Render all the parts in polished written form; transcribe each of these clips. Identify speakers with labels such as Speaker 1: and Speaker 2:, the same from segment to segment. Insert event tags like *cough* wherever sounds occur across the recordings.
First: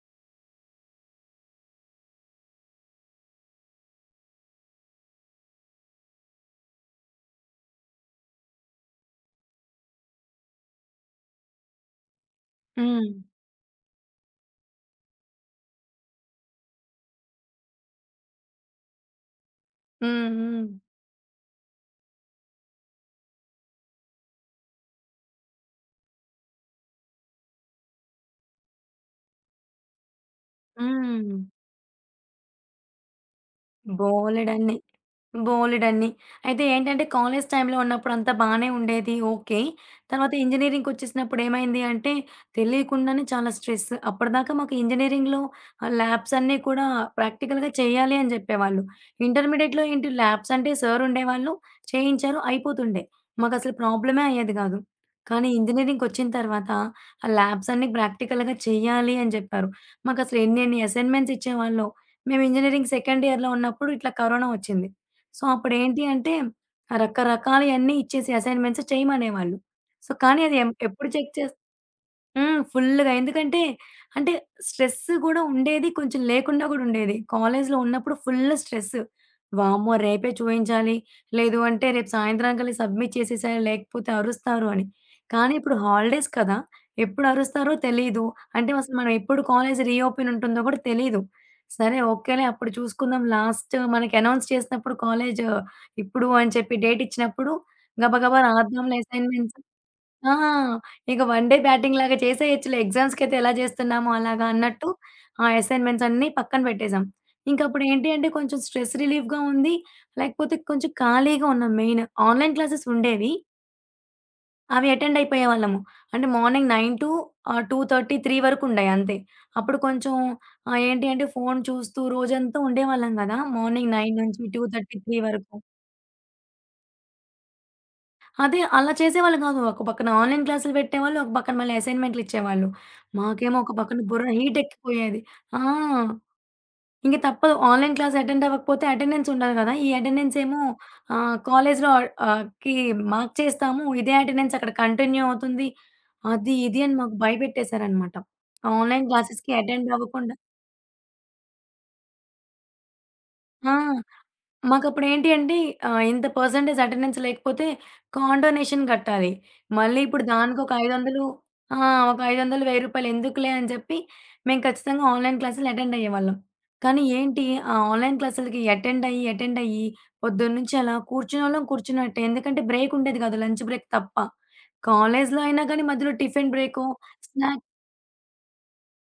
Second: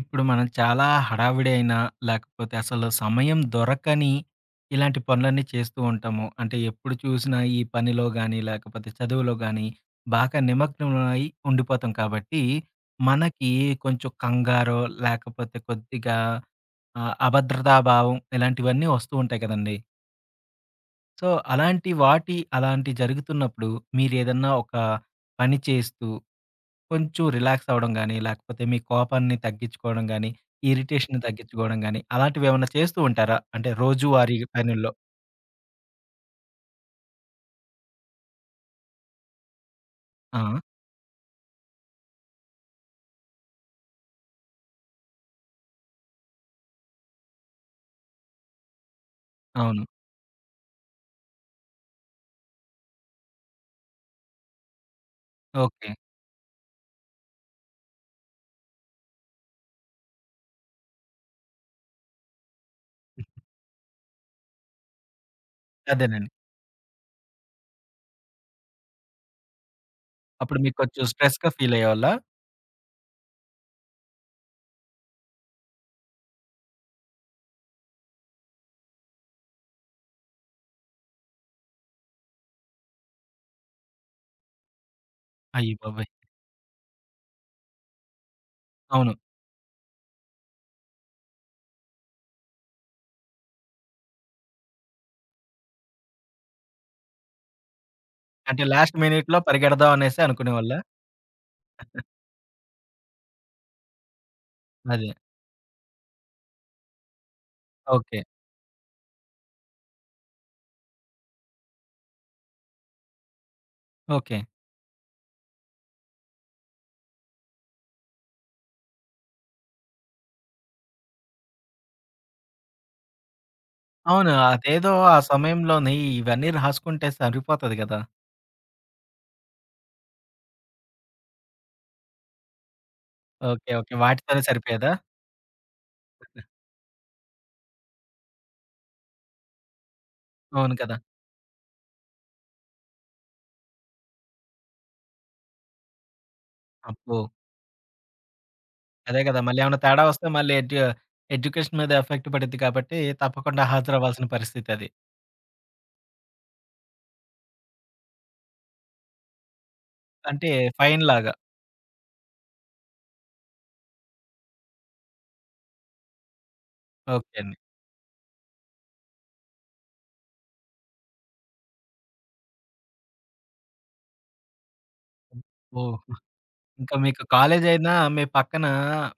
Speaker 1: ఇప్పుడు మనం చాలా హడావిడి అయినా, లేకపోతే అసలు సమయం దొరకని ఇలాంటి పనులన్నీ చేస్తూ ఉంటాము. అంటే ఎప్పుడు చూసినా ఈ పనిలో గానీ, లేకపోతే చదువులో గానీ బాగా నిమగ్నమై ఉండిపోతాం కాబట్టి,
Speaker 2: హ్మ్.
Speaker 1: మనకి కొంచెం కంగారో, లేకపోతే కొద్దిగా అభద్రతా భావం ఇలాంటివన్నీ వస్తూ ఉంటాయి కదండీ.
Speaker 2: హ్మ్. హ్మ్.
Speaker 1: సో, అలాంటి జరుగుతున్నప్పుడు మీరేదన్నా ఒక పని చేస్తూ కొంచెం రిలాక్స్ అవ్వడం గాని, లేకపోతే మీ కోపాన్ని తగ్గించుకోవడం గాని, ఇరిటేషన్‌ని
Speaker 2: హ్మ్.
Speaker 1: తగ్గించుకోవడం గాని, అలాంటివేమన్నా చేస్తూ ఉంటారా? అంటే రోజువారీ
Speaker 2: బోలెడన్ని.
Speaker 1: పనుల్లో.
Speaker 2: బోలెడన్ని. అయితే ఏంటంటే, కాలేజ్ టైమ్‌లో ఉన్నప్పుడు అంతా బానే ఉండేది. ఓకే. తర్వాత
Speaker 1: ఆ!
Speaker 2: ఇంజినీరింగ్‌కొచ్చేసినప్పుడు ఏమైంది అంటే, తెలియకుండానే చాలా స్ట్రెస్. అప్పటిదాకా మాకు ఇంజినీరింగ్‌లో ల్యాబ్స్ అన్నీ కూడా ప్రాక్టికల్‌గా చేయాలి అని జెప్పేవాళ్ళు.
Speaker 1: అవును.
Speaker 2: ఇంటర్మీడియేట్‌లో ఏంటి ల్యాబ్స్ అంటే సార్ ఉండేవాళ్ళు, చేయించారు, అయిపోతుండే. మాకసలు ప్రాబ్లమే అయ్యేది గాదు. కానీ
Speaker 1: ఓకే.
Speaker 2: ఇంజినీరింగ్‌కొచ్చిన తర్వాత, ఆ ల్యాబ్స్ అన్నీ ప్రాక్టికల్‌గా చేయాలి అని జెప్పారు. మాకసలు ఎన్నెన్ని అసైన్‌మెంట్స్ ఇచ్చేవాళ్ళో. మేము ఇంజినీరింగ్ సెకండ్ ఇయర్‌లో ఉన్నప్పుడు ఇట్లా కరోనా ఒచ్చింది. సో, అప్పుడేంటి
Speaker 1: అదేనండి.
Speaker 2: అంటే రకరకాలయన్నీ ఇచ్చేసి అసైన్‌మెంట్స్ చేయమనేవాళ్ళు. సో, కానీ అది
Speaker 1: అప్పుడు
Speaker 2: ఎం
Speaker 1: మీకు కొంచెం
Speaker 2: ఎప్పుడు చెక్
Speaker 1: స్ట్రెస్‌గా
Speaker 2: చేస్.
Speaker 1: ఫీల్ అయ్యేవాళ్ళా?
Speaker 2: హ్మ్. ఫుల్లుగా. ఎందుకంటే, అంటే స్ట్రెస్ గూడా ఉండేది. కొంచెం లేకుండా గూడా ఉండేది. కాలేజ్‌లో ఉన్నప్పుడు ఫుల్ స్ట్రెస్. వామ్మో! రేపే చూయించాలి. లేదు అంటే రేపు సాయంత్రానికల్లా సబ్మిట్ చేసేసేయాలి. లేకపోతే అరుస్తారు అని. కానీ
Speaker 1: అయ్య
Speaker 2: ఇప్పుడు
Speaker 1: బాబోయ్!
Speaker 2: హాలిడేస్ కదా! ఎప్పుడు అరుస్తారో తెలీదు. అంటే అసలు మనం
Speaker 1: అవును.
Speaker 2: ఎప్పుడు కాలేజ్ రీఓపెన్ ఉంటుందో గూడా తెలీదు. సరే ఓకేలే అప్పుడు చూసుకుందాం. లాస్ట్ మనకి అనౌన్స్ చేసినప్పుడు కాలేజ్ ఇప్పుడు అని చెప్పి డేట్ ఇచ్చినప్పుడు గబగబా
Speaker 1: అంటే లాస్ట్
Speaker 2: రాద్దాంలే
Speaker 1: మినిట్‌లో
Speaker 2: అసైన్‌మెంట్స్.
Speaker 1: పరిగెడదాం అనేసి
Speaker 2: ఆ!
Speaker 1: అనుకునేవాళ్ళా?
Speaker 2: ఇక వన్ డే బ్యాటింగ్ లాగా చేసేయచ్చులే. ఎగ్జామ్స్‌కైతే ఎలా చేస్తున్నామో అలాగా అన్నట్టు
Speaker 1: అదే.
Speaker 2: ఆ అసైన్‌మెంట్స్ అన్నీ పక్కన పెట్టేసాం. ఇంకప్పుడు ఏంటి
Speaker 1: ఓకే.
Speaker 2: అంటే కొంచెం స్ట్రెస్ రిలీఫ్‌గా ఉంది. లేకపోతే కొంచెం ఖాళీగా ఉన్నాం మెయిన్. ఆన్‌లైన్ క్లాసెస్ ఉండేవి.
Speaker 1: ఓకే.
Speaker 2: అవి అటెండ్ అయిపోయేవాళ్ళము. అంటే మార్నింగ్ 9 టు 2:30, 3 వరకు ఉండేయి అంతే. అప్పుడు కొంచెం, ఏంటి అంటే ఫోను చూస్తూ రోజంతా ఉండేవాళ్ళం గదా! మార్నింగ్ 9
Speaker 1: అవును.
Speaker 2: నుంచి
Speaker 1: అదేదో
Speaker 2: 2:30,
Speaker 1: ఆ
Speaker 2: 3 వరకు.
Speaker 1: సమయంలోని ఇవన్నీ రాసుకుంటే సరిపోతది గదా!
Speaker 2: అదే అలా చేసేవాళ్ళు గాదు. ఒక పక్కన ఆన్‌లైన్ క్లాసులు పెట్టేవాళ్ళు. ఒక పక్కన మళ్ళీ అసైన్‌మెంట్లు ఇచ్చేవాళ్ళు. మాకేమో
Speaker 1: ఓకే.
Speaker 2: ఒక
Speaker 1: ఓకే.
Speaker 2: పక్కన బుర్ర
Speaker 1: వాటితోనే
Speaker 2: హీట్
Speaker 1: సరిపోయేదా?
Speaker 2: ఎక్కిపోయేది. ఆ! ఇంక తప్పదు. ఆన్‌లైన్ క్లాస్ అటెండ్ అవ్వకపోతే అటెండెన్స్ ఉండాలి గదా! ఈ అటెండెన్స్ ఏమో
Speaker 1: అవును కదా!
Speaker 2: కాలేజ్‌లో ఆహ్, కి మార్క్ చేస్తాము. ఇదే అటెండెన్స్ అక్కడ కంటిన్యూ అవుతుంది. అది ఇది అని మాకు
Speaker 1: అబ్బో!
Speaker 2: భయపెట్టేసారనమాట. ఆన్‌లైన్
Speaker 1: అదే కదా!
Speaker 2: క్లాసెస్‌కి
Speaker 1: మళ్ళీ ఏమన్నా
Speaker 2: అటెండ్
Speaker 1: తేడా వస్తే
Speaker 2: అవ్వకుండా.
Speaker 1: మళ్ళీ ఎడ్యుకేషన్ మీద ఎఫెక్ట్ పడిద్ది కాబట్టి తప్పకుండా
Speaker 2: ఆ!
Speaker 1: హాజరవ్వాల్సిన పరిస్థితది.
Speaker 2: మాకప్పుడేంటి అంటే ఇంత పర్సెంటేజ్ అటెండెన్స్ లేకపోతే కాండోనేషన్ కట్టాలి. మళ్ళీ ఇప్పుడు
Speaker 1: అంటే
Speaker 2: దానికొక 500.
Speaker 1: ఫైన్‌లాగా.
Speaker 2: ఆ! ఒక 500, రూ. 1000 ఎందుకులే అని చెప్పి మేము ఖచ్చితంగా ఆన్‌లైన్ క్లాసులు అటెండ్ అయ్యేవాళ్ళం. కానీ
Speaker 1: ఓకే
Speaker 2: ఏంటి,
Speaker 1: అండి.
Speaker 2: ఆ ఆన్‌లైన్ క్లాసులకి అటెండ్ అయ్యి, అటెండ్ అయ్యి పొద్దున్నుంచి అలా కూర్చునోళ్ళం కూర్చున్నట్టే. ఎందుకంటే బ్రేక్ ఉండేది కాదు. లంచ్ బ్రేక్ తప్ప. కాలేజ్‌లో అయినా కానీ
Speaker 1: ఓహ్!
Speaker 2: మధ్యలో టిఫిన్ బ్రేకో,
Speaker 1: ఇంకా మీకు
Speaker 2: స్నాక్.
Speaker 1: కాలేజ్ అయినా మీ పక్కన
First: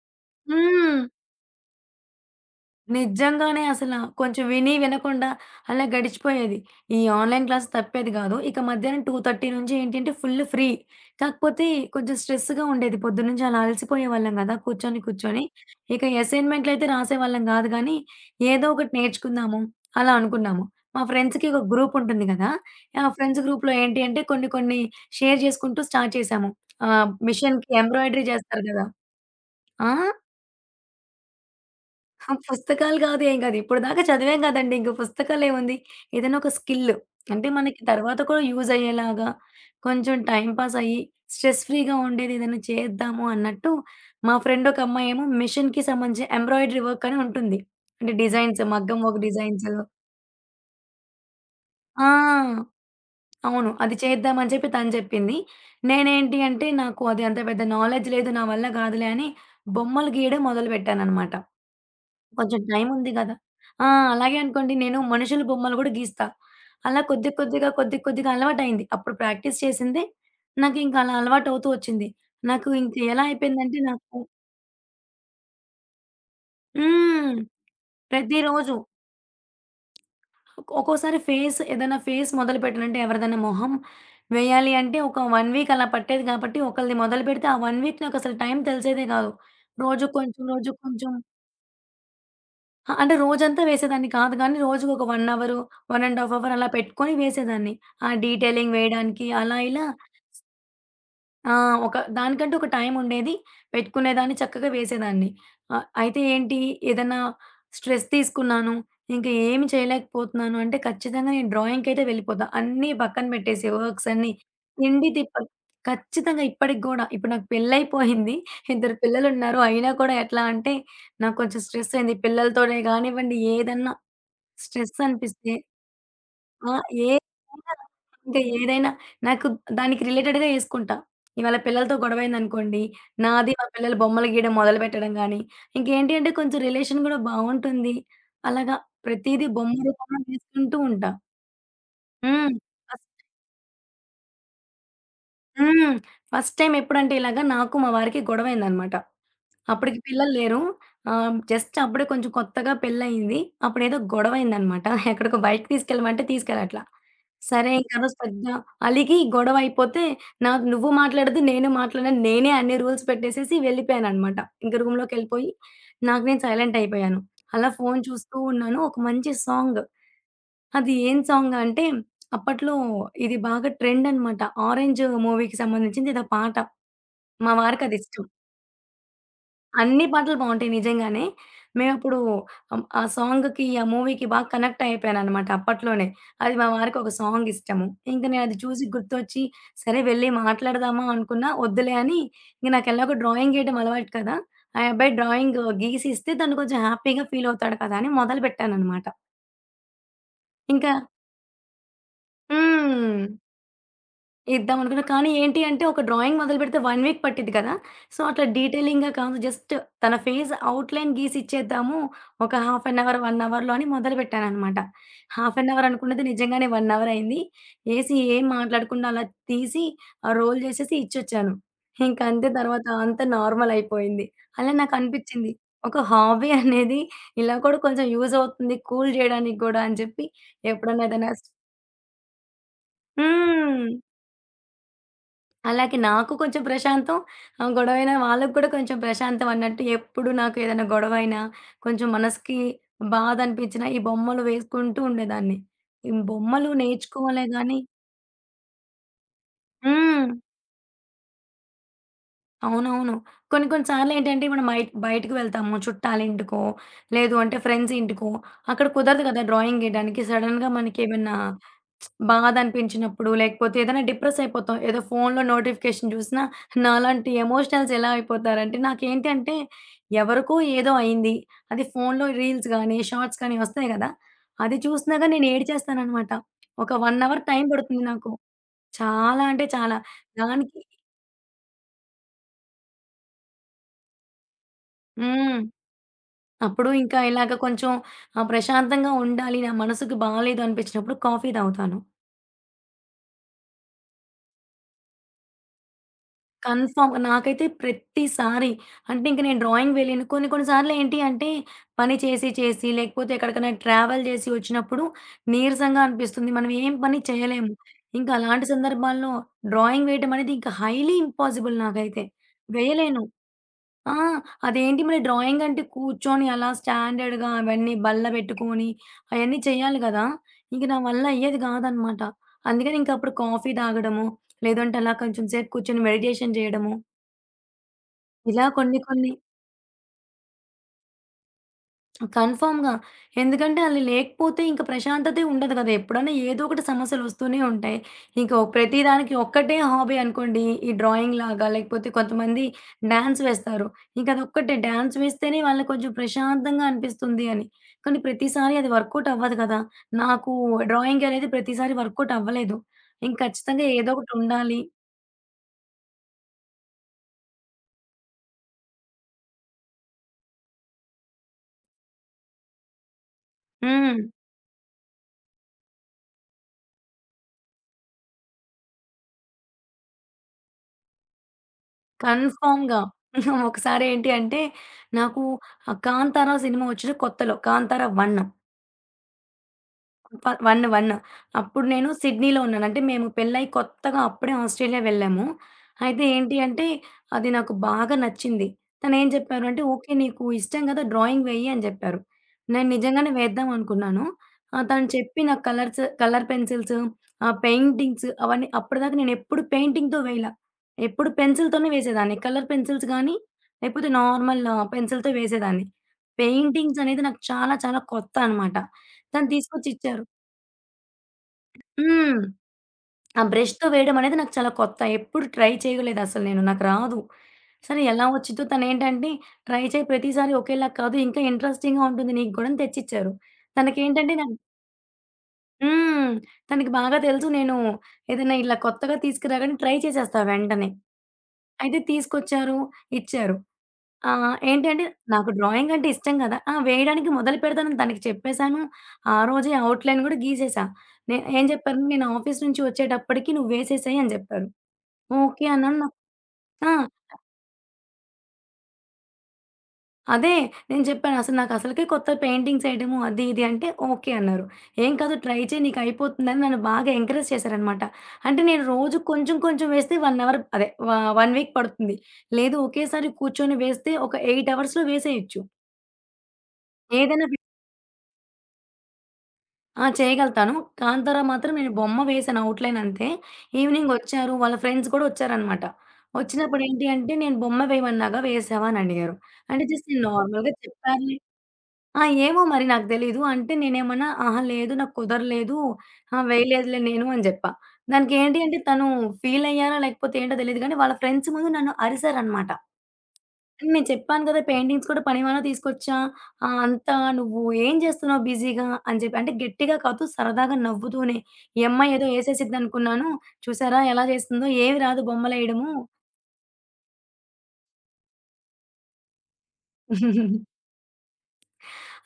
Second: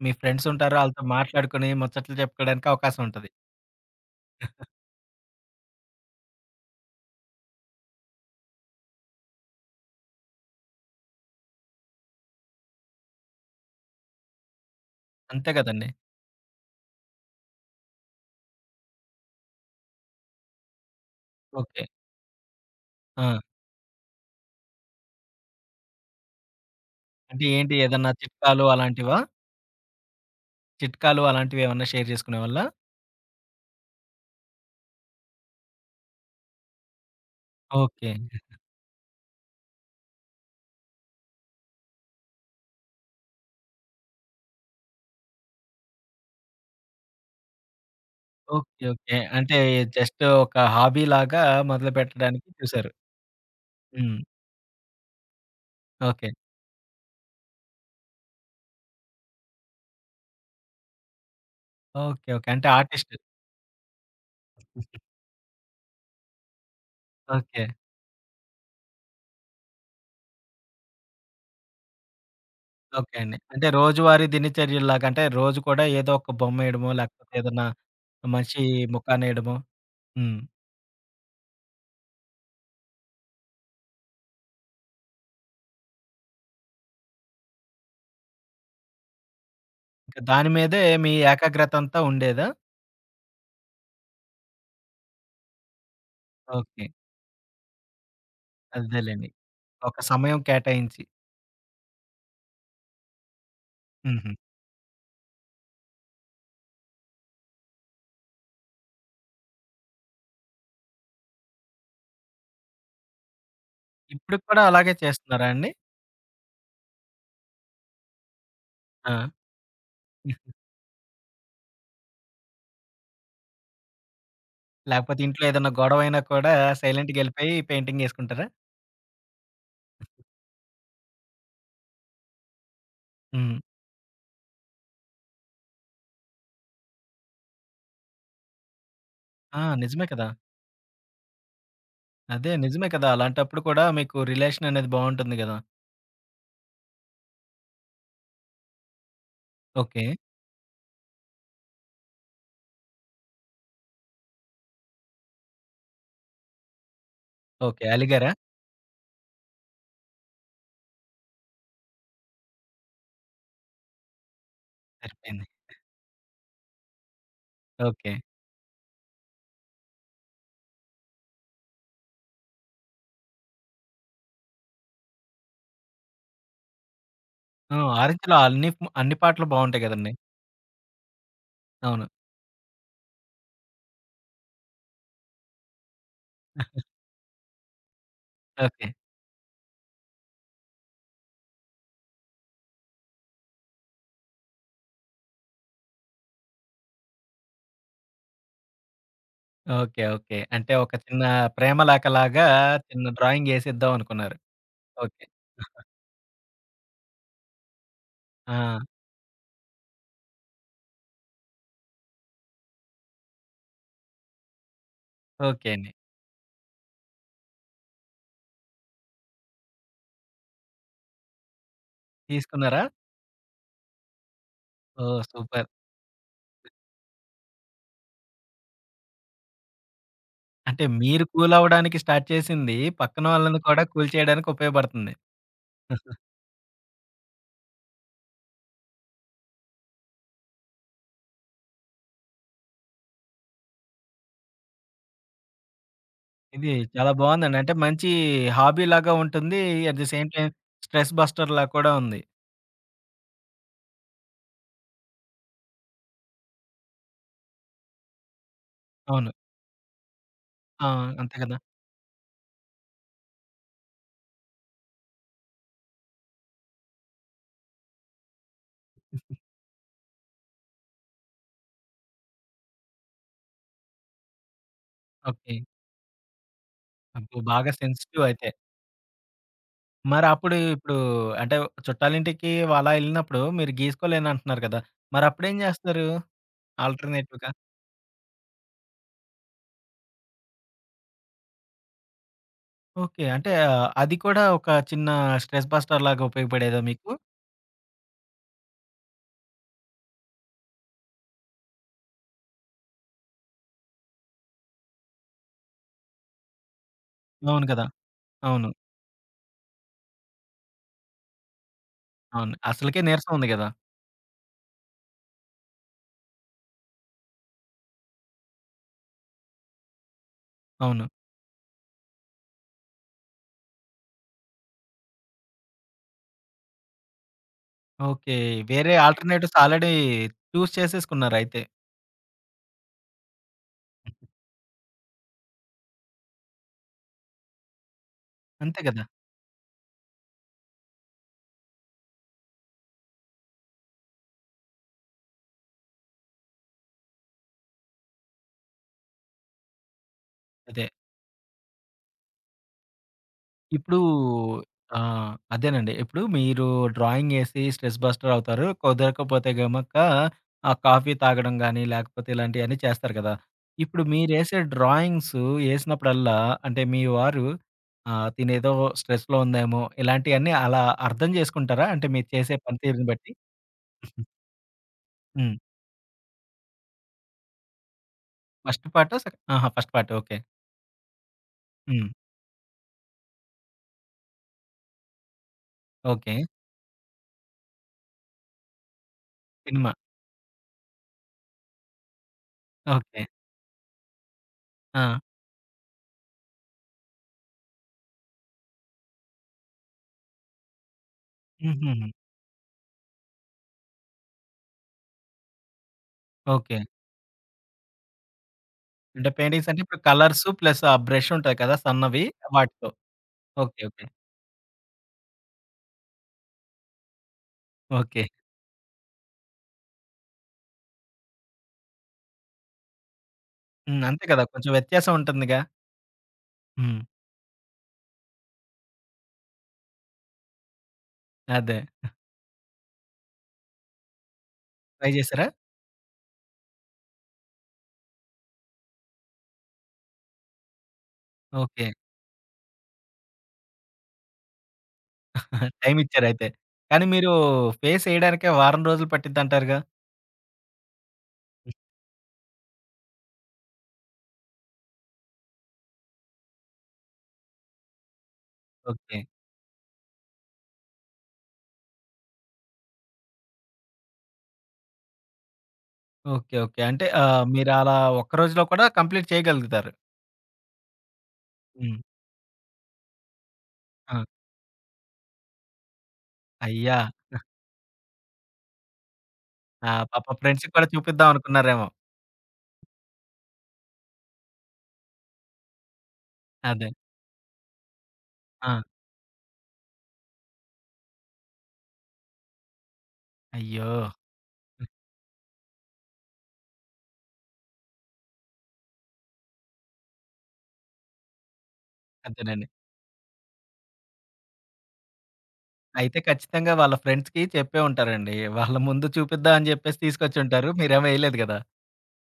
Speaker 1: మీ ఫ్రెండ్స్ ఉంటారు.
Speaker 2: హ్మ్.
Speaker 1: ఆళ్ళతో మాట్లాడుకొని ముచ్చట్లు చెప్పుకోవడానికి అవకాశం ఉంటది.
Speaker 2: నిజంగానే అసల. కొంచెం విని వినకుండా అలా గడిచిపోయేది. ఈ ఆన్‌లైన్ క్లాస్ తప్పేది గాదు. ఇక మధ్యాహ్నం 2:30 నుంచి ఏంటంటే ఫుల్ ఫ్రీ. కాకపోతే కొంచెం స్ట్రెస్‌గా ఉండేది. పొద్దున్నుంచి అలా అలసిపోయేవాళ్ళం గదా! కూర్చొని కూర్చొని.
Speaker 1: అంతే కదండీ!
Speaker 2: ఇక అసైన్‌మెంట్‌లయితే రాసేవాళ్ళం గాదు గానీ, ఏదో ఒకటి నేర్చుకుందాము అలా అనుకున్నాము. మా ఫ్రెండ్స్‌కి ఒక
Speaker 1: ఓకే.
Speaker 2: గ్రూప్ ఉంటుంది గదా! ఆ
Speaker 1: ఆ!
Speaker 2: ఫ్రెండ్స్ గ్రూప్‌లో ఏంటి అంటే కొన్ని కొన్ని షేర్ జేసుకుంటూ స్టార్ట్ చేశాము.
Speaker 1: అంటే ఏంటి
Speaker 2: మిషన్‌కి
Speaker 1: ఏదన్నా
Speaker 2: ఎంబ్రాయిడరీ
Speaker 1: చిట్కాలు
Speaker 2: జేస్తారు గదా!
Speaker 1: అలాంటివా?
Speaker 2: ఆ!
Speaker 1: చిట్కాలు అలాంటివేమన్నా షేర్
Speaker 2: ఆ!
Speaker 1: చేసుకునేవాళ్ళా?
Speaker 2: పుస్తకాలు కాదు, ఏం కాదు. ఇప్పటిదాకా చదివాం కదండీ. ఇంక పుస్తకాలేముంది. ఏదైనా ఒక స్కిల్, అంటే మనకి
Speaker 1: ఓకే.
Speaker 2: తర్వాత కూడా యూజ్ అయ్యేలాగా కొంచెం టైమ్ పాస్ అయ్యి స్ట్రెస్ ఫ్రీగా ఉండేది ఏదైనా చేద్దాము అన్నట్టు. మా ఫ్రెండ్ ఒక అమ్మాయేమో మిషన్‌కి సంబంధించిన ఎంబ్రాయిడరీ వర్క్ అని ఉంటుంది. అంటే డిజైన్స్
Speaker 1: ఓకే.
Speaker 2: మగ్గం
Speaker 1: ఓకే.
Speaker 2: వర్క్
Speaker 1: అంటే
Speaker 2: డిజైన్స్.
Speaker 1: జస్ట్ ఒక హాబీలాగా
Speaker 2: ఆ!
Speaker 1: మొదలుపెట్టడానికి చూసారు.
Speaker 2: అవును. అది
Speaker 1: హ్మ్.
Speaker 2: చేద్దామని చెప్పి తను చెప్పింది.
Speaker 1: ఓకే.
Speaker 2: నేనేంటి అంటే నాకు అది అంత పెద్ద నాలెడ్జ్ లేదు. నా వల్ల కాదులే అని బొమ్మలు గీయడం మొదలుపెట్టాననమాట.
Speaker 1: ఓకే. ఓకే.
Speaker 2: కొంచెం
Speaker 1: అంటే
Speaker 2: టైముంది
Speaker 1: ఆర్టిస్ట్.
Speaker 2: గదా! ఆ! అలాగే అనుకోండి నేను మనుషుల బొమ్మలు గూడా గీస్తా. అలా కొద్ది
Speaker 1: ఓకే.
Speaker 2: కొద్దిగా, కొద్ది కొద్దిగా అలవాటయింది. అప్పుడు ప్రాక్టీస్ చేసిందే నాకింక అలా అలవాటవుతూ వచ్చింది. నాకు ఇంక
Speaker 1: ఓకే
Speaker 2: ఎలా
Speaker 1: అండి. అంటే
Speaker 2: అయిపోయిందంటే నాకు.
Speaker 1: రోజువారీ దినచర్యల్లాగా అంటే రోజు కూడా ఏదో ఒక బొమ్మేయడమో, లేకపోతే
Speaker 2: హ్మ్.
Speaker 1: ఏదన్నా మనిషి
Speaker 2: ప్రతిరోజు
Speaker 1: ముఖాన్నేయడమో. హ్మ్.
Speaker 2: ఒక్కోసారి ఫేస్, ఏదైనా ఫేస్ మొదలుపెట్టాలంటే ఎవరిదైనా మొహం వేయాలి అంటే ఒక 1 వీక్ అలా పట్టేది గాబట్టి ఒకళ్ళది మొదలుపెడితే ఆ 1 వీక్ నాకసలు టైం తెలిసేదే గాదు. రోజు
Speaker 1: ఇంక
Speaker 2: కొంచెం,
Speaker 1: దాని
Speaker 2: రోజు
Speaker 1: మీదే
Speaker 2: కొంచెం.
Speaker 1: మీ ఏకాగ్రత అంతా ఉండేదా?
Speaker 2: ఆ! అంటే రోజంతా వేసేదాన్ని కాదు గానీ, రోజుకొక 1 అవరు, 1 ½ అవర్ అలా
Speaker 1: ఓకే.
Speaker 2: పెట్టుకొని వేసేదాన్ని. ఆ డీటెయిలింగ్ వేయడానికి
Speaker 1: అదేలెండి.
Speaker 2: అలా ఇలా.
Speaker 1: ఒక సమయం కేటాయించి.
Speaker 2: ఆ! ఒక దానికంటూ ఒక టైముండేది.
Speaker 1: హుహు.
Speaker 2: పెట్టుకునేదాన్ని, చక్కగా వేసేదాన్ని. అయితే ఏంటి, ఏదన్నా స్ట్రెస్ తీసుకున్నాను, ఇంక ఏమి చేయలేకపోతున్నాను అంటే, ఖచ్చితంగా నేను డ్రాయింగ్‌కైతే వెళ్ళిపోతా. అన్నీ పక్కన పెట్టేసి వర్క్స్ అన్నీ.
Speaker 1: ఇప్పటికి కూడా అలాగే
Speaker 2: తిండి
Speaker 1: చేస్తున్నారా
Speaker 2: తిప్పలు
Speaker 1: అండి?
Speaker 2: ఖచ్చితంగా ఇప్పటికి గూడా. ఇప్పుడు నాకు పెళ్లయిపోయింది. ఇద్దరు
Speaker 1: ఆ!
Speaker 2: పిల్లలున్నారు. అయినా కూడా ఎట్లా అంటే, నాకు కొంచెం స్ట్రెస్ అయింది. పిల్లలతోనే గానివ్వండి, ఏదన్నా స్ట్రెస్
Speaker 1: లేకపోతే ఇంట్లో
Speaker 2: అనిపిస్తే.
Speaker 1: ఏదన్నా గొడవైనా కూడా
Speaker 2: ఆ! ఏదైనా,
Speaker 1: సైలెంట్‌గెళ్ళిపోయి
Speaker 2: ఇంకా
Speaker 1: పెయింటింగేసుకుంటారా?
Speaker 2: ఏదైనా, నాకు దానికి రిలేటెడ్‌గా ఏసుకుంటా. ఇవాళ పిల్లలతో గొడవైందనుకోండి, నాది
Speaker 1: హ్మ్.
Speaker 2: మా పిల్లల బొమ్మలు గీయడం మొదలుపెట్టడం గానీ, ఇంకేంటి అంటే కొంచెం రిలేషన్ గూడా బావుంటుంది. అలాగా ప్రతీదీ
Speaker 1: ఆ!
Speaker 2: బొమ్మ
Speaker 1: నిజమే
Speaker 2: రూపంలో
Speaker 1: కదా!
Speaker 2: వేసుకుంటూ ఉంటా.
Speaker 1: అదే
Speaker 2: హ్మ్.
Speaker 1: నిజమే కదా! అలాంటప్పుడు కూడా మీకు రిలేషన్ అనేది బావుంటుంది గదా!
Speaker 2: హ్మ్. ఫస్ట్ టైమ్ ఎప్పుడంటే ఇలాగ నాకు మా వారికి గొడవైందనమాట. అప్పటికి
Speaker 1: ఓకే.
Speaker 2: పిల్లలు లేరు. జస్ట్ అప్పుడే కొంచెం కొత్తగా పెళ్లయింది. అప్పుడేదో గొడవైందనమాట. ఎక్కడికో బయటకి తీసుకెళ్ళమంటే తీసుకెళ్ళట్లా. సరే
Speaker 1: ఓకే.
Speaker 2: ఇంక ఆ రోజు
Speaker 1: అలిగారా?
Speaker 2: పెద్ద అలిగి గొడవయిపోతే, నాకు నువ్వు మాట్లాడొద్దు, నేను మాట్లాడను. నేనే అన్ని రూల్స్ పెట్టేసేసి వెళ్ళిపోయాననమాట. ఇంక
Speaker 1: సరిపోయింది.
Speaker 2: రూమ్‌లోకెళ్ళిపోయి నాకు నేను సైలెంట్ అయిపోయాను. అలా ఫోను
Speaker 1: ఓకే.
Speaker 2: చూస్తూ ఉన్నాను. ఒక మంచి సాంగ్. అది ఏం సాంగ్ అంటే అప్పట్లో ఇది బాగా ట్రెండ్ అనమాట. 'ఆరెంజ్' మూవీకి సంబంధించింది ఏదో పాట. మా
Speaker 1: ఆ!
Speaker 2: వారికదిష్టం.
Speaker 1: 'ఆరెంజ్‌లో' అన్ని పాటలు బావుంటాయి
Speaker 2: అన్ని
Speaker 1: గదండీ.
Speaker 2: పాటలు బావుంటాయి నిజంగానే.
Speaker 1: అవును.
Speaker 2: మేమప్పుడు ఆ సాంగ్‌కి, ఆ మూవీకి బాగా కనెక్ట్ అయిపోయాననమాట అప్పట్లోనే. అది మా వారికి ఒక సాంగ్ ఇష్టము. ఇంక నేనది చూసి
Speaker 1: ఓకే.
Speaker 2: గుర్తొచ్చి, సరే వెళ్ళి మాట్లాడదామా అనుకున్నా, వద్దులే అని ఇంక నాకెలాగో డ్రాయింగ్ ఏయడం అలవాటు కదా! ఆ అబ్బాయి డ్రాయింగ్ గీసిస్తే తను కొంచెం హ్యాపీగా ఫీలవుతాడు కదా! అని మొదలుపెట్టాననమాట.
Speaker 1: ఓకే. ఓకే. అంటే ఒక
Speaker 2: ఇంకా.
Speaker 1: చిన్న ప్రేమలేఖలాగా చిన్న
Speaker 2: హ్మ్.
Speaker 1: డ్రాయింగ్ ఏసేద్దాం అనుకున్నారు.
Speaker 2: ఇద్దాం అనుకున్నా.
Speaker 1: ఓకే.
Speaker 2: కానీ ఏంటి అంటే ఒక డ్రాయింగ్ మొదలుపెడితే 1 వీక్ పట్టిద్ది కదా! సో, అట్లా
Speaker 1: ఆ!
Speaker 2: డీటెయిలింగ్‌గా కాదు జస్ట్ తన ఫేస్ అవుట్‌లైన్ గీసి ఇచ్చేద్దాము. ఒక హాఫ్ అన్ అవర్, 1 అవర్‌లో అని మొదలుపెట్టాననమాట. హాఫ్
Speaker 1: ఓకే
Speaker 2: అన్ అవర్
Speaker 1: అండి.
Speaker 2: అనుకున్నది నిజంగానే 1 అవర్ అయింది. ఏసి ఏం మాట్లాడకుండా అలా తీసి ఆ రోల్ చేసేసి ఇచ్చొచ్చాను. ఇంక అంతే,
Speaker 1: తీసుకున్నారా?
Speaker 2: తర్వాత అంతా నార్మల్ అయిపోయింది. అలా
Speaker 1: ఓహ్!
Speaker 2: నాకనిపిచ్చింది.
Speaker 1: సూపర్.
Speaker 2: ఒక హాబీ అనేది ఇలా కూడా కొంచెం యూజ్ అవుతుంది. కూల్ జేయడానికి గూడా అని చెప్పి
Speaker 1: అంటే
Speaker 2: ఎప్పుడన్నా
Speaker 1: మీరు
Speaker 2: ఏదైనా స్.
Speaker 1: కూల్ అవ్వడానికి స్టార్ట్ చేసింది, పక్కన వాళ్ళని కూడా
Speaker 2: హ్మ్.
Speaker 1: కూల్ చేయడానికి ఉపయోగపడుతుంది.
Speaker 2: అలాగే నాకు కొంచెం ప్రశాంతం. ఆ! గొడవైనా వాళ్ళకి కూడా కొంచెం ప్రశాంతం అన్నట్టు ఎప్పుడు నాకు ఏదైనా గొడవైనా, కొంచెం మనసుకి బాధ అనిపించినా ఈ బొమ్మలు వేసుకుంటూ ఉండేదాన్ని. ఈ
Speaker 1: ఇది
Speaker 2: బొమ్మలు
Speaker 1: చాలా
Speaker 2: నేర్చుకోవాలే
Speaker 1: బావుందండి. అంటే
Speaker 2: గాని.
Speaker 1: మంచి హాబీలాగా ఉంటుంది. At the same
Speaker 2: hmm.
Speaker 1: Time stress బస్టర్‌లా కూడా ఉంది.
Speaker 2: అవునవును. కొన్ని కొన్ని సార్లేంటంటే మనం బయటకి వెళ్తాము చుట్టాలింటికో, లేదు అంటే ఫ్రెండ్స్ ఇంటికో, అక్కడ కుదరదు
Speaker 1: అవును.
Speaker 2: కదా! డ్రాయింగ్ ఎయడానికి. సడెన్‌గా
Speaker 1: ఆ!
Speaker 2: మనకేమన్నా
Speaker 1: అంతే కదా!
Speaker 2: బాధ అనిపించినప్పుడు, లేకపోతే ఏదైనా డిప్రెస్ అయిపోతాం. ఏదో ఫోన్‌లో నోటిఫికేషన్ చూసినా నాలాంటి ఎమోషనల్స్ ఎలా అయిపోతారంటే, నాకేంటంటే ఎవరికో ఏదో అయింది. అది ఫోన్‌లో రీల్స్ గానీ, షార్ట్స్ కానీ వస్తాయి కదా! అది చూసినాగా నేను
Speaker 1: ఓకే.
Speaker 2: ఏడ్చేస్తాననమాట. ఒక 1
Speaker 1: అబ్బో!
Speaker 2: అవర్ టైం
Speaker 1: బాగా
Speaker 2: పడుతుంది
Speaker 1: సెన్సిటివ్
Speaker 2: నాకు.
Speaker 1: అయితే.
Speaker 2: చాలా అంటే చాలా.
Speaker 1: మరప్పుడు
Speaker 2: దానికి.
Speaker 1: ఇప్పుడు అంటే చుట్టాలింటికి అలా ఎళ్ళినప్పుడు మీరు గీసుకోలేనంటున్నారు కదా! మరప్పుడేం
Speaker 2: హ్మ్.
Speaker 1: జేస్తారు
Speaker 2: అప్పుడు ఇంకా
Speaker 1: ఆల్టర్‌నేటివ్‌గా?
Speaker 2: ఇలాగ కొంచెం ప్రశాంతంగా ఉండాలి. నా మనసుకి బాలేదు అనిపించినప్పుడు కాఫీ తాగుతాను.
Speaker 1: ఓకే. అంటే అది కూడా ఒక చిన్న స్ట్రెస్ బస్టర్‌లాగా ఉపయోగపడేదా మీకు?
Speaker 2: కన్ఫర్మ్ నాకైతే ప్రతిసారి. అంటే ఇంక నేను డ్రాయింగ్ వెళ్ళిన కొన్ని కొన్ని సార్లు ఏంటి అంటే పని చేసి చేసి లేకపోతే ఎక్కడికైనా ట్రావెల్ చేసి వచ్చినప్పుడు నీరసంగా అనిపిస్తుంది. మనం ఏం పని
Speaker 1: అవును
Speaker 2: చేయలేము.
Speaker 1: కదా!
Speaker 2: ఇంకా అలాంటి
Speaker 1: అవును.
Speaker 2: సందర్భాల్లో డ్రాయింగ్ వేయడం అనేది ఇంకా హైలీ ఇంపాసిబుల్ నాకైతే.
Speaker 1: అవును. అసలకే
Speaker 2: వేయలేను.
Speaker 1: నీరసం ఉంది గదా!
Speaker 2: ఆ! అదేంటి మరి, డ్రాయింగ్ అంటే కూర్చొని అలా స్టాండర్డ్‌గా అవన్నీ బల్ల పెట్టుకొని అయన్నీ చేయాలి గదా! ఇంక నా
Speaker 1: అవును.
Speaker 2: వల్ల అయ్యేది గాదనమాట. అందుకని ఇంకప్పుడు కాఫీ తాగడము, లేదంటే అలా కొంచెం సేపు కూర్చొని మెడిటేషన్ జేయడము,
Speaker 1: ఓకే.
Speaker 2: ఇలా
Speaker 1: వేరే
Speaker 2: కొన్ని కొన్ని.
Speaker 1: ఆల్టర్‌నేటివ్స్ ఆల్రెడీ చూజ్ చేసేసుకున్నారయితే.
Speaker 2: కన్ఫర్మ్‌గా. ఎందుకంటే ఆళ్ళు లేకపోతే ఇంక ప్రశాంతతే ఉండదు గదా! ఎప్పుడైనా ఏదో ఒకటి సమస్యలొస్తూనే ఉంటాయి. ఇంక
Speaker 1: అంతే
Speaker 2: ప్రతి
Speaker 1: గదా!
Speaker 2: దానికి ఒక్కటే హాబీ అనుకోండి. ఈ డ్రాయింగ్ లాగా, లేకపోతే కొంతమంది డాన్స్ వేస్తారు. ఇంక అదొక్కటే, డాన్స్ వేస్తేనే వాళ్ళకి కొంచెం ప్రశాంతంగా అనిపిస్తుంది అని. కానీ ప్రతిసారి అది వర్కౌట్ అవ్వదు కదా! నాకు
Speaker 1: అదే.
Speaker 2: డ్రాయింగ్ అనేది ప్రతిసారి వర్కౌట్ అవ్వలేదు. ఇంక ఖచ్చితంగా
Speaker 1: ఇప్పుడు
Speaker 2: ఏదో ఒకటి ఉండాలి.
Speaker 1: ఆ! అదేనండి. ఇప్పుడు మీరు డ్రాయింగ్ ఏసి స్ట్రెస్ బస్టర్ అవుతారు. కుదరకపోతే గనక ఆ కాఫీ తాగడం గాని, లేకపోతే ఇలాంటియన్నీ చేస్తారు కదా! ఇప్పుడు
Speaker 2: హ్మ్.
Speaker 1: మీరేసే డ్రాయింగ్స్ ఏసినప్పుడల్లా అంటే మీ వారు తినేదో స్ట్రెస్‌లో ఉందేమో ఇలాంటియన్నీ అలా అర్థం చేసుకుంటారా? అంటే మీరు చేసే పని
Speaker 2: కన్ఫర్మ్‌గా.
Speaker 1: తీరుని బట్టి?
Speaker 2: ఒకసారేంటి అంటే, నాకు
Speaker 1: హ్మ్.
Speaker 2: ఆ 'కాంతార' సినిమా వచ్చిన కొత్తలో, 'కాంతార 1'
Speaker 1: ఫస్ట్ పార్టా? ఆహా! First part okay.
Speaker 2: ప 1, 1 అప్పుడు
Speaker 1: హ్మ్.
Speaker 2: నేను సిడ్నీలో ఉన్నాను. అంటే మేము పెళ్ళై కొత్తగా అప్పుడే ఆస్ట్రేలియా వెళ్ళాము. అయితే
Speaker 1: ఓకే.
Speaker 2: ఏంటి అంటే, అది నాకు బాగా నచ్చింది. తనేం చెప్పారు అంటే,
Speaker 1: సినిమా.
Speaker 2: "ఓకే. నీకు ఇష్టం కదా! డ్రాయింగ్ వెయ్యి" అని చెప్పారు. నేను
Speaker 1: ఓకే.
Speaker 2: నిజంగానే వేద్దాం అనుకున్నాను.
Speaker 1: ఆ!
Speaker 2: తను చెప్పి నాకు కలర్స్, కలర్ పెన్సిల్స్, పెయింటింగ్స్ అవన్నీ అప్పటిదాకా నేనెప్పుడు పెయింటింగ్‌తో వేయలా. ఎప్పుడు పెన్సిల్‌తోనే
Speaker 1: హుహు.
Speaker 2: వేసేదాన్ని. కలర్ పెన్సిల్స్ గానీ, లేకపోతే నార్మల్ పెన్సిల్‌తో వేసేదాన్ని.
Speaker 1: ఓకే.
Speaker 2: పెయింటింగ్స్ అనేది నాకు చాలా చాలా కొత్త అనమాట.
Speaker 1: అంటే
Speaker 2: తను
Speaker 1: పెయింటింగ్స్ అంటే ఇప్పుడు
Speaker 2: తీసుకొచ్చిచ్చారు.
Speaker 1: కలర్స్ ప్లస్ ఆ బ్రష్ ఉంటది కదా! సన్నవి
Speaker 2: హ్మ్.
Speaker 1: వాటితో.
Speaker 2: ఆ
Speaker 1: ఓకే.
Speaker 2: బ్రష్‌తో
Speaker 1: ఓకే.
Speaker 2: వేయడం అనేది నాకు చాలా కొత్త. ఎప్పుడు ట్రై చేయలేదసలు నేను. నాకు రాదు. సరే
Speaker 1: ఓకే.
Speaker 2: ఎలా వచ్చిద్దో, తనేంటంటే, ట్రై చేయి ప్రతిసారి ఒకేలా కాదు ఇంకా ఇంట్రెస్టింగ్‌గా ఉంటుంది నీకు గూడా అని తెచ్చిచ్చారు.
Speaker 1: హ్మ్. అంతే
Speaker 2: తనకేంటంటే
Speaker 1: కదా!
Speaker 2: నాకు.
Speaker 1: కొంచెం వ్యత్యాసం ఉంటుందిగా.
Speaker 2: హ్మ్. తనకి
Speaker 1: హ్మ్.
Speaker 2: బాగా తెలుసు నేను ఏదైనా ఇలా కొత్తగా తీసుకురాగానే ట్రై చేసేస్తా వెంటనే.
Speaker 1: అదే.
Speaker 2: అయితే తీసుకొచ్చారు, ఇచ్చారు. ఆ! ఏంటంటే
Speaker 1: ట్రై చేసారా?
Speaker 2: నాకు డ్రాయింగ్ అంటే ఇష్టం కదా! ఆ! వేయడానికి మొదలు పెడతానని తనకి చెప్పేసాను. ఆ రోజే అవుట్‌లైన్ కూడా గీసేసా. నే ఏం
Speaker 1: ఓకే.
Speaker 2: చెప్పారు, "నేను ఆఫీస్ నుంచి వచ్చేటప్పటికి నువ్వు వేసేసేయి" అని చెప్పారు. ఓకే
Speaker 1: *laughs* టైమ్
Speaker 2: అన్నాను. నాకు.
Speaker 1: ఇచ్చారయితే.
Speaker 2: ఆ!
Speaker 1: కానీ మీరు ఫేస్ ఎయడానికే వారం రోజులు పట్టిద్దంటారుగా?
Speaker 2: అదే, నేను చెప్పాను. "అసలు నాకు అసలకే కొత్త పెయింటింగ్స్ వేయడము అది ఇది" అంటే ఓకే అన్నారు. "ఏం కాదు ట్రై చెయి నీకు అయిపోతుందని" నన్ను బాగా ఎంకరేజ్ చేశారనమాట. అంటే నేను
Speaker 1: ఓకే.
Speaker 2: రోజు కొంచెం కొంచెం వేస్తే 1 అవర్ అదే వ 1 వీక్ పడుతుంది. లేదు ఒకేసారి కూర్చొని వేస్తే ఒక 8 అవర్స్‌లో వేసేయొచ్చు.
Speaker 1: ఓకే. ఓకే. అంటే
Speaker 2: ఏదైనా.
Speaker 1: మీరు అలా ఒక్క రోజులో కూడా కంప్లీట్ చేయగలుగుతారు.
Speaker 2: ఆ! చేయగలుగుతాను. కాంతార మాత్రం నేను
Speaker 1: హ్మ్.
Speaker 2: బొమ్మ వేసాను అవుట్‌లైన్ అంతే. ఈవినింగ్
Speaker 1: ఆ!
Speaker 2: వచ్చారు. వాళ్ళ ఫ్రెండ్స్ కూడా వచ్చారనమాట. వచ్చినప్పుడు
Speaker 1: అయ్యా!
Speaker 2: ఏంటి అంటే నేను బొమ్మ వేయమన్నాగా వేసావా అని అడిగారు. అంటే
Speaker 1: ఆ!
Speaker 2: జస్ట్ నేను
Speaker 1: పాపం ఫ్రెండ్స్‌కి
Speaker 2: నార్మల్‌గా
Speaker 1: కూడా చూపిద్దాం
Speaker 2: చెప్పానులే.
Speaker 1: అనుకున్నారేమో.
Speaker 2: ఆ! ఏమో మరి నాకు తెలీదు. అంటే నేనేమన్నా, "అహా! లేదు నాకు కుదరలేదు. ఆ!
Speaker 1: అదే.
Speaker 2: వేయలేదులే నేను" అని చెప్పా. దానికి ఏంటి అంటే
Speaker 1: ఆ!
Speaker 2: తను ఫీల్ అయ్యారా లేకపోతే ఏంటో తెలీదు గానీ వాళ్ళ ఫ్రెండ్స్ ముందు నన్ను అరిసారనమాట.
Speaker 1: అయ్యో!
Speaker 2: నేను చెప్పాను కదా! పెయింటింగ్స్ కూడా పనివాళ్ళని తీసుకొచ్చా. అంతా, "నువ్వు ఏం చేస్తున్నావు బిజీగా" అని చెప్పి, అంటే గట్టిగా కాదు సరదాగా నవ్వుతూనే. ఈ అమ్మాయి ఏదో
Speaker 1: అదేనండి.
Speaker 2: ఏసేసిద్దనుకున్నాను. చూసారా ఎలా చేసిందో? ఏమి రాదు బొమ్మలేయడము.
Speaker 1: అయితే ఖచ్చితంగా వాళ్ళ ఫ్రెండ్స్‌కి చెప్పే ఉంటారండి. వాళ్ళ ముందు చూపిద్దాం అని చెప్పేసి తీసుకొచ్చుంటారు. మీరేమో ఎయలేదు కదా!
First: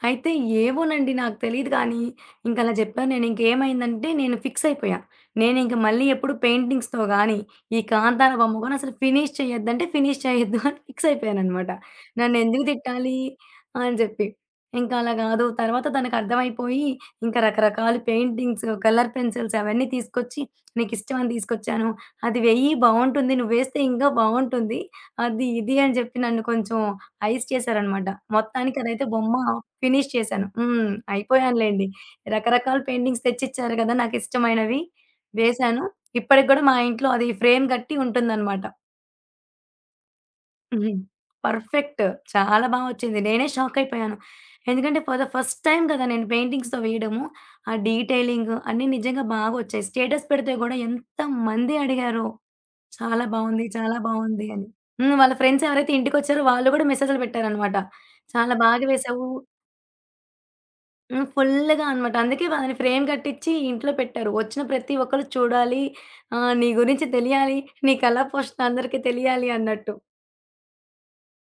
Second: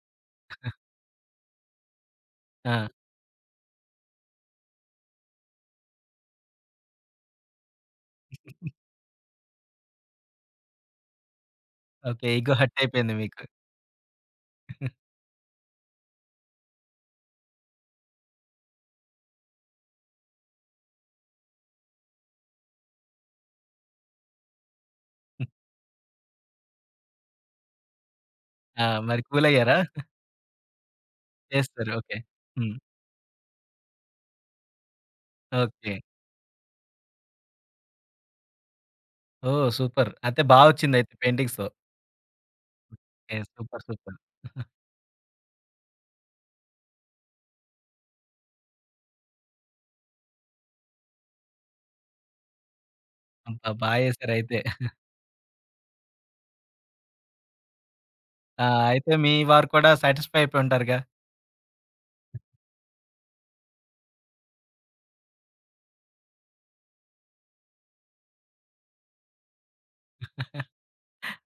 Speaker 2: అయితే ఏవోనండి నాకు తెలీదు కానీ, ఇంకలా
Speaker 1: ఆ!
Speaker 2: జెప్పాను నేను. ఇంకేమైందంటే నేను ఫిక్స్ అయిపోయా. నేనింక మళ్ళీ ఎప్పుడు పెయింటింగ్స్‌తో గానీ, ఈ కాంతార బొమ్మ గూడా అసలు ఫినిష్ చేయొద్దంటే ఫినిష్ చేయొద్దు అని ఫిక్స్ అయిపోయాననమాట.
Speaker 1: ఓకే. ఇగో
Speaker 2: నన్నెందుకు
Speaker 1: హర్ట్ అయిపోయింది
Speaker 2: తిట్టాలి
Speaker 1: మీకు.
Speaker 2: అని జెప్పి. ఇంకా అలా గాదు. తర్వాత తనకర్థమైపోయి ఇంకా రకరకాల పెయింటింగ్స్, కలర్ పెన్సిల్స్ అవన్నీ తీసుకొచ్చి నీకిష్టమని తీసుకొచ్చాను. అది వెయ్యి బావుంటుంది. నువ్వేస్తే ఇంకా బావుంటుంది. అది ఇది అని జెప్పి నన్ను కొంచెం హైస్ చేశారనమాట. మొత్తానికి
Speaker 1: ఆ!
Speaker 2: అదైతే
Speaker 1: మరి
Speaker 2: బొమ్మ
Speaker 1: కూల్ అయ్యారా?
Speaker 2: ఫినిష్ చేశాను. హ్మ్. అయిపోయానులెండి.
Speaker 1: చేస్తారు. ఓకే. హ్మ్.
Speaker 2: రకరకాల పెయింటింగ్స్ తెచ్చిచ్చారు గదా! నాకిష్టమైనవి. వేశాను.
Speaker 1: ఓకే.
Speaker 2: ఇప్పటికి గూడా మా ఇంట్లో అది ఫ్రేమ్ గట్టి ఉంటుందనమాట.
Speaker 1: ఓహ్! సూపర్. అయితే బా
Speaker 2: హ్మ్.
Speaker 1: వచ్చిందయితే పెయింటింగ్సు.
Speaker 2: పర్ఫెక్ట్. చాలా బా వచ్చింది.
Speaker 1: ఓకే.
Speaker 2: నేనే షాక్
Speaker 1: సూపర్.
Speaker 2: అయిపోయాను.
Speaker 1: సూపర్.
Speaker 2: ఎందుకంటే ఫర్ ద ఫస్ట్ టైమ్ కదా! నేను పెయింటింగ్స్‌తో వేయడము. ఆ డీటెయిలింగ్ అన్నీ నిజంగా బాగొచ్చాయి. స్టేటస్ పెడితే గూడా ఎంతమంది అడిగారో. చాలా బావుంది.
Speaker 1: అబ్బా! బా
Speaker 2: చాలా బావుంది
Speaker 1: ఎసారయితే.
Speaker 2: అని. హ్మ్. వాళ్ళ ఫ్రెండ్స్ ఎవరైతే ఇంటికొచ్చారో వాళ్ళు గూడా మెసేజ్‌లు పెట్టారనమాట. చాలా
Speaker 1: ఆ!
Speaker 2: బాగా
Speaker 1: అయితే
Speaker 2: వేశావు.
Speaker 1: మీ వారు కూడా సాటిస్ఫై అయిపోయి ఉంటారుగా!
Speaker 2: హ్మ్. ఫుల్లుగా అనమాట. అందుకే వాళ్ళని ఫ్రేమ్ కట్టిచ్చి ఇంట్లో పెట్టారు. వచ్చిన ప్రతి ఒక్కళ్ళు చూడాలి. నీ గురించి తెలియాలి. నీ కళా పోషణ అందరికీ తెలియాలి అన్నట్టు.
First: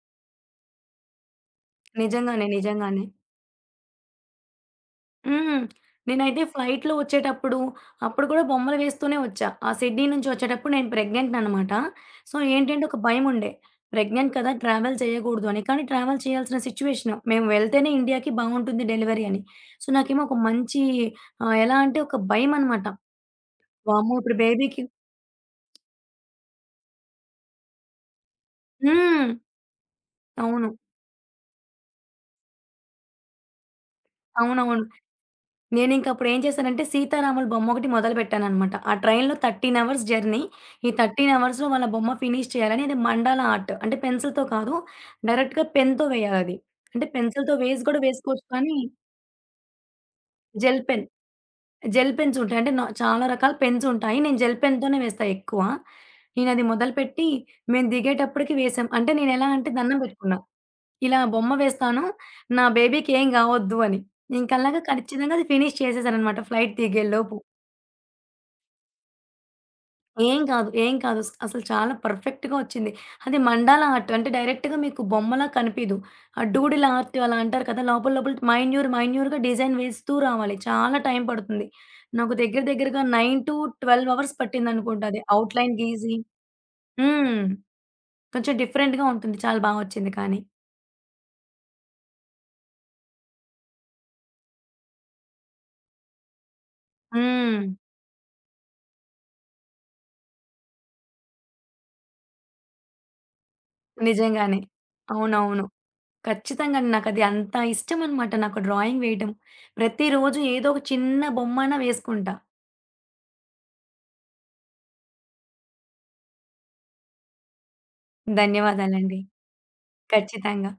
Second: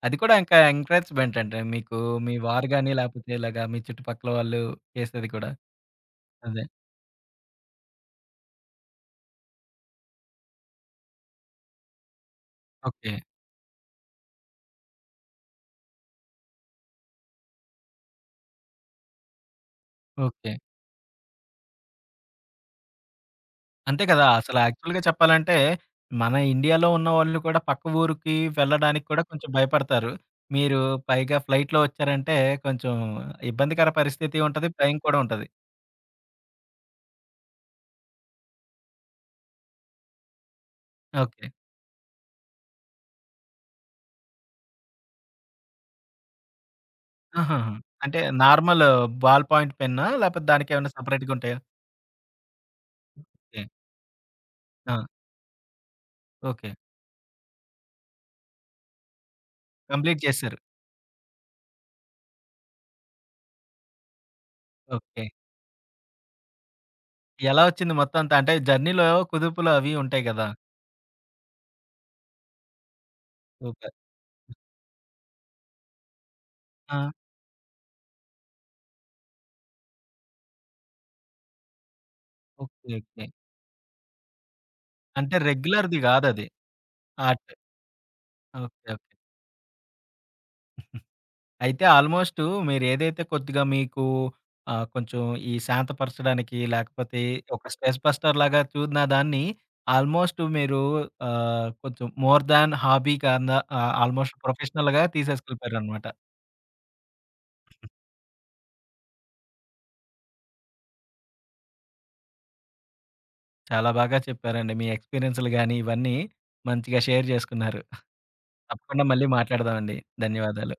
Speaker 1: అది కూడా ఇంకా ఎంకరేజ్‌మెంట్ అంటే మీకు మీ
Speaker 2: నిజంగానే.
Speaker 1: వారు గాని,
Speaker 2: నిజంగానే.
Speaker 1: లేకపోతే ఇలాగా మీ చుట్టుపక్కల వాళ్ళు చేసేది కూడా.
Speaker 2: హ్మ్. నేనైతే
Speaker 1: అదే.
Speaker 2: ఫ్లైట్‌లో వచ్చేటప్పుడు, అప్పుడు కూడా బొమ్మలు వేస్తూనే వచ్చా. ఆ సిడ్నీ నుంచి వచ్చేటప్పుడు నేను ప్రెగ్నెంట్ అనమాట. సో, ఏంటంటే ఒక
Speaker 1: ఓకే.
Speaker 2: భయముండే. ప్రెగ్నెంట్ కదా! ట్రావెల్ చేయకూడదు అని. కానీ ట్రావెల్ చేయాల్సిన సిచ్యువేషన్. మేము వెళ్తేనే ఇండియాకి బావుంటుంది డెలివరీ అని. సో, నాకేమో ఒక
Speaker 1: ఓకే.
Speaker 2: మంచి ఎలా అంటే ఒక భయమనమాట.
Speaker 1: అంతే
Speaker 2: వామ్మో!
Speaker 1: కదా!
Speaker 2: ఇప్పుడు
Speaker 1: అసల
Speaker 2: బేబీకి.
Speaker 1: యాక్చువల్‌గా చెప్పాలంటే, మన ఇండియాలో ఉన్నవాళ్ళు కూడా పక్క ఊరికి వెళ్ళడానికి కూడా
Speaker 2: హ్మ్.
Speaker 1: కొంచెం భయపడతారు.
Speaker 2: అవును.
Speaker 1: మీరు పైగా ఫ్లైట్‌లో వచ్చారంటే కొంచెం ఇబ్బందికర పరిస్థితి ఉంటది.
Speaker 2: అవునవును.
Speaker 1: భయం కూడా ఉంటది.
Speaker 2: నేనింకప్పుడు ఏం చేశానంటే 'సీతారాముల' బొమ్మొకటి మొదలుపెట్టాననమాట. ఆ ట్రైన్‌లో 13 అవర్స్ జర్నీ. ఈ 13
Speaker 1: ఓకే.
Speaker 2: అవర్స్‌లో వాళ్ళ బొమ్మ ఫినిష్ చేయాలని, అది మండాల ఆర్ట్. అంటే పెన్సిల్‌తో కాదు, డైరెక్ట్‌గా పెన్‌తో వేయాలది. అంటే పెన్సిల్‌తో
Speaker 1: ఆహాహా!
Speaker 2: వేసి కూడా
Speaker 1: అంటే
Speaker 2: వేసుకోవచ్చు కానీ
Speaker 1: నార్మల్ బాల్ పాయింట్ పెన్నా? లేకపోతే
Speaker 2: జెల్
Speaker 1: దానికేమన్నా
Speaker 2: పెన్,
Speaker 1: సెపరేట్‌గా ఉంటాయా?
Speaker 2: జెల్ పెన్స్ ఉంటాయి. అంటే నా చాలా రకాల
Speaker 1: ఓకే.
Speaker 2: పెన్స్ ఉంటాయి. నేను జెల్
Speaker 1: ఆ!
Speaker 2: పెన్‌తోనే వేస్తా ఎక్కువ. నేనది
Speaker 1: ఓకే.
Speaker 2: మొదలుపెట్టి మేము దిగేటప్పటికి వేసాం. అంటే నేనెలా అంటే దండం
Speaker 1: కంప్లీట్
Speaker 2: పెట్టుకున్నా.
Speaker 1: చేశారు.
Speaker 2: ఇలా బొమ్మ వేస్తాను. నా బేబీకి ఏం గావొద్దు అని. ఇంకలాగా
Speaker 1: ఓకే.
Speaker 2: ఖచ్చితంగా అది ఫినిష్ చేసేసాననమాట ఫ్లైట్ దిగేలోపు.
Speaker 1: ఎలా వచ్చింది మొత్తం అంతా? అంటే జర్నీలో కుదుపులు అవి ఉంటాయి
Speaker 2: ఏం
Speaker 1: గదా!
Speaker 2: కాదు. ఏం కాదు. స్ అసలు చాలా పర్ఫెక్ట్‌గా వచ్చింది. అది మండాలా
Speaker 1: సూపర్.
Speaker 2: ఆర్ట్ అంటే డైరెక్ట్‌గా మీకు బొమ్మలా కనిపీదు. ఆ డూడిల్
Speaker 1: ఆ!
Speaker 2: ఆర్ట్ అలా అంటారు కదా! లోపల లోపల మైన్యూర్ మైన్యూర్‌గా డిజైన్ వేస్తూ రావాలి. చాలా టైం పడుతుంది. నాకు దగ్గర
Speaker 1: ఓకే.
Speaker 2: దగ్గరగా
Speaker 1: ఓకే.
Speaker 2: 9-12 అవర్స్ పట్టిందనుకుంటా అది
Speaker 1: అంటే
Speaker 2: అవుట్‌లైన్
Speaker 1: రెగ్యులర్‌ది
Speaker 2: గీసి.
Speaker 1: గాదది.
Speaker 2: హ్మ్.
Speaker 1: ఆర్ట్.
Speaker 2: కొంచెం
Speaker 1: ఓకే. ఓకే.
Speaker 2: డిఫరెంట్‌గా ఉంటుంది. చాలా బా వచ్చింది కానీ.
Speaker 1: అయితే ఆల్మోస్టు మీరేదైతే కొద్దిగా మీకు కొంచెం ఈ శాంతపరచడానికి లేకపోతే
Speaker 2: హ్మ్.
Speaker 1: ఒక స్ట్రెస్ బస్టర్ లాగా చూసిన దాన్ని ఆల్మోస్ట్ మీరు కొంచెం మోర్ దాన్ హాబీ కన్నా ఆల్మోస్ట్
Speaker 2: నిజంగానే.
Speaker 1: ప్రొఫెషనల్‌గా
Speaker 2: అవునవును.
Speaker 1: తీసేసుకెళ్ళిపోయారనమాట.
Speaker 2: ఖచ్చితంగా అండి. నాకది అంత ఇష్టమనమాట నాకు డ్రాయింగ్ వేయటం. ప్రతిరోజు ఏదో ఒక చిన్న బొమ్మన్నా వేసుకుంటా.
Speaker 1: చాలా బాగా చెప్పారండి. మీ ఎక్స్‌పీరియన్స్‌లు గాని ఇవన్నీ మంచిగా షేర్ చేసుకున్నారు. తప్పకుండా
Speaker 2: ధన్యవాదాలండి.
Speaker 1: మళ్ళీ మాట్లాడదామండి.
Speaker 2: ఖచ్చితంగా.
Speaker 1: ధన్యవాదాలు.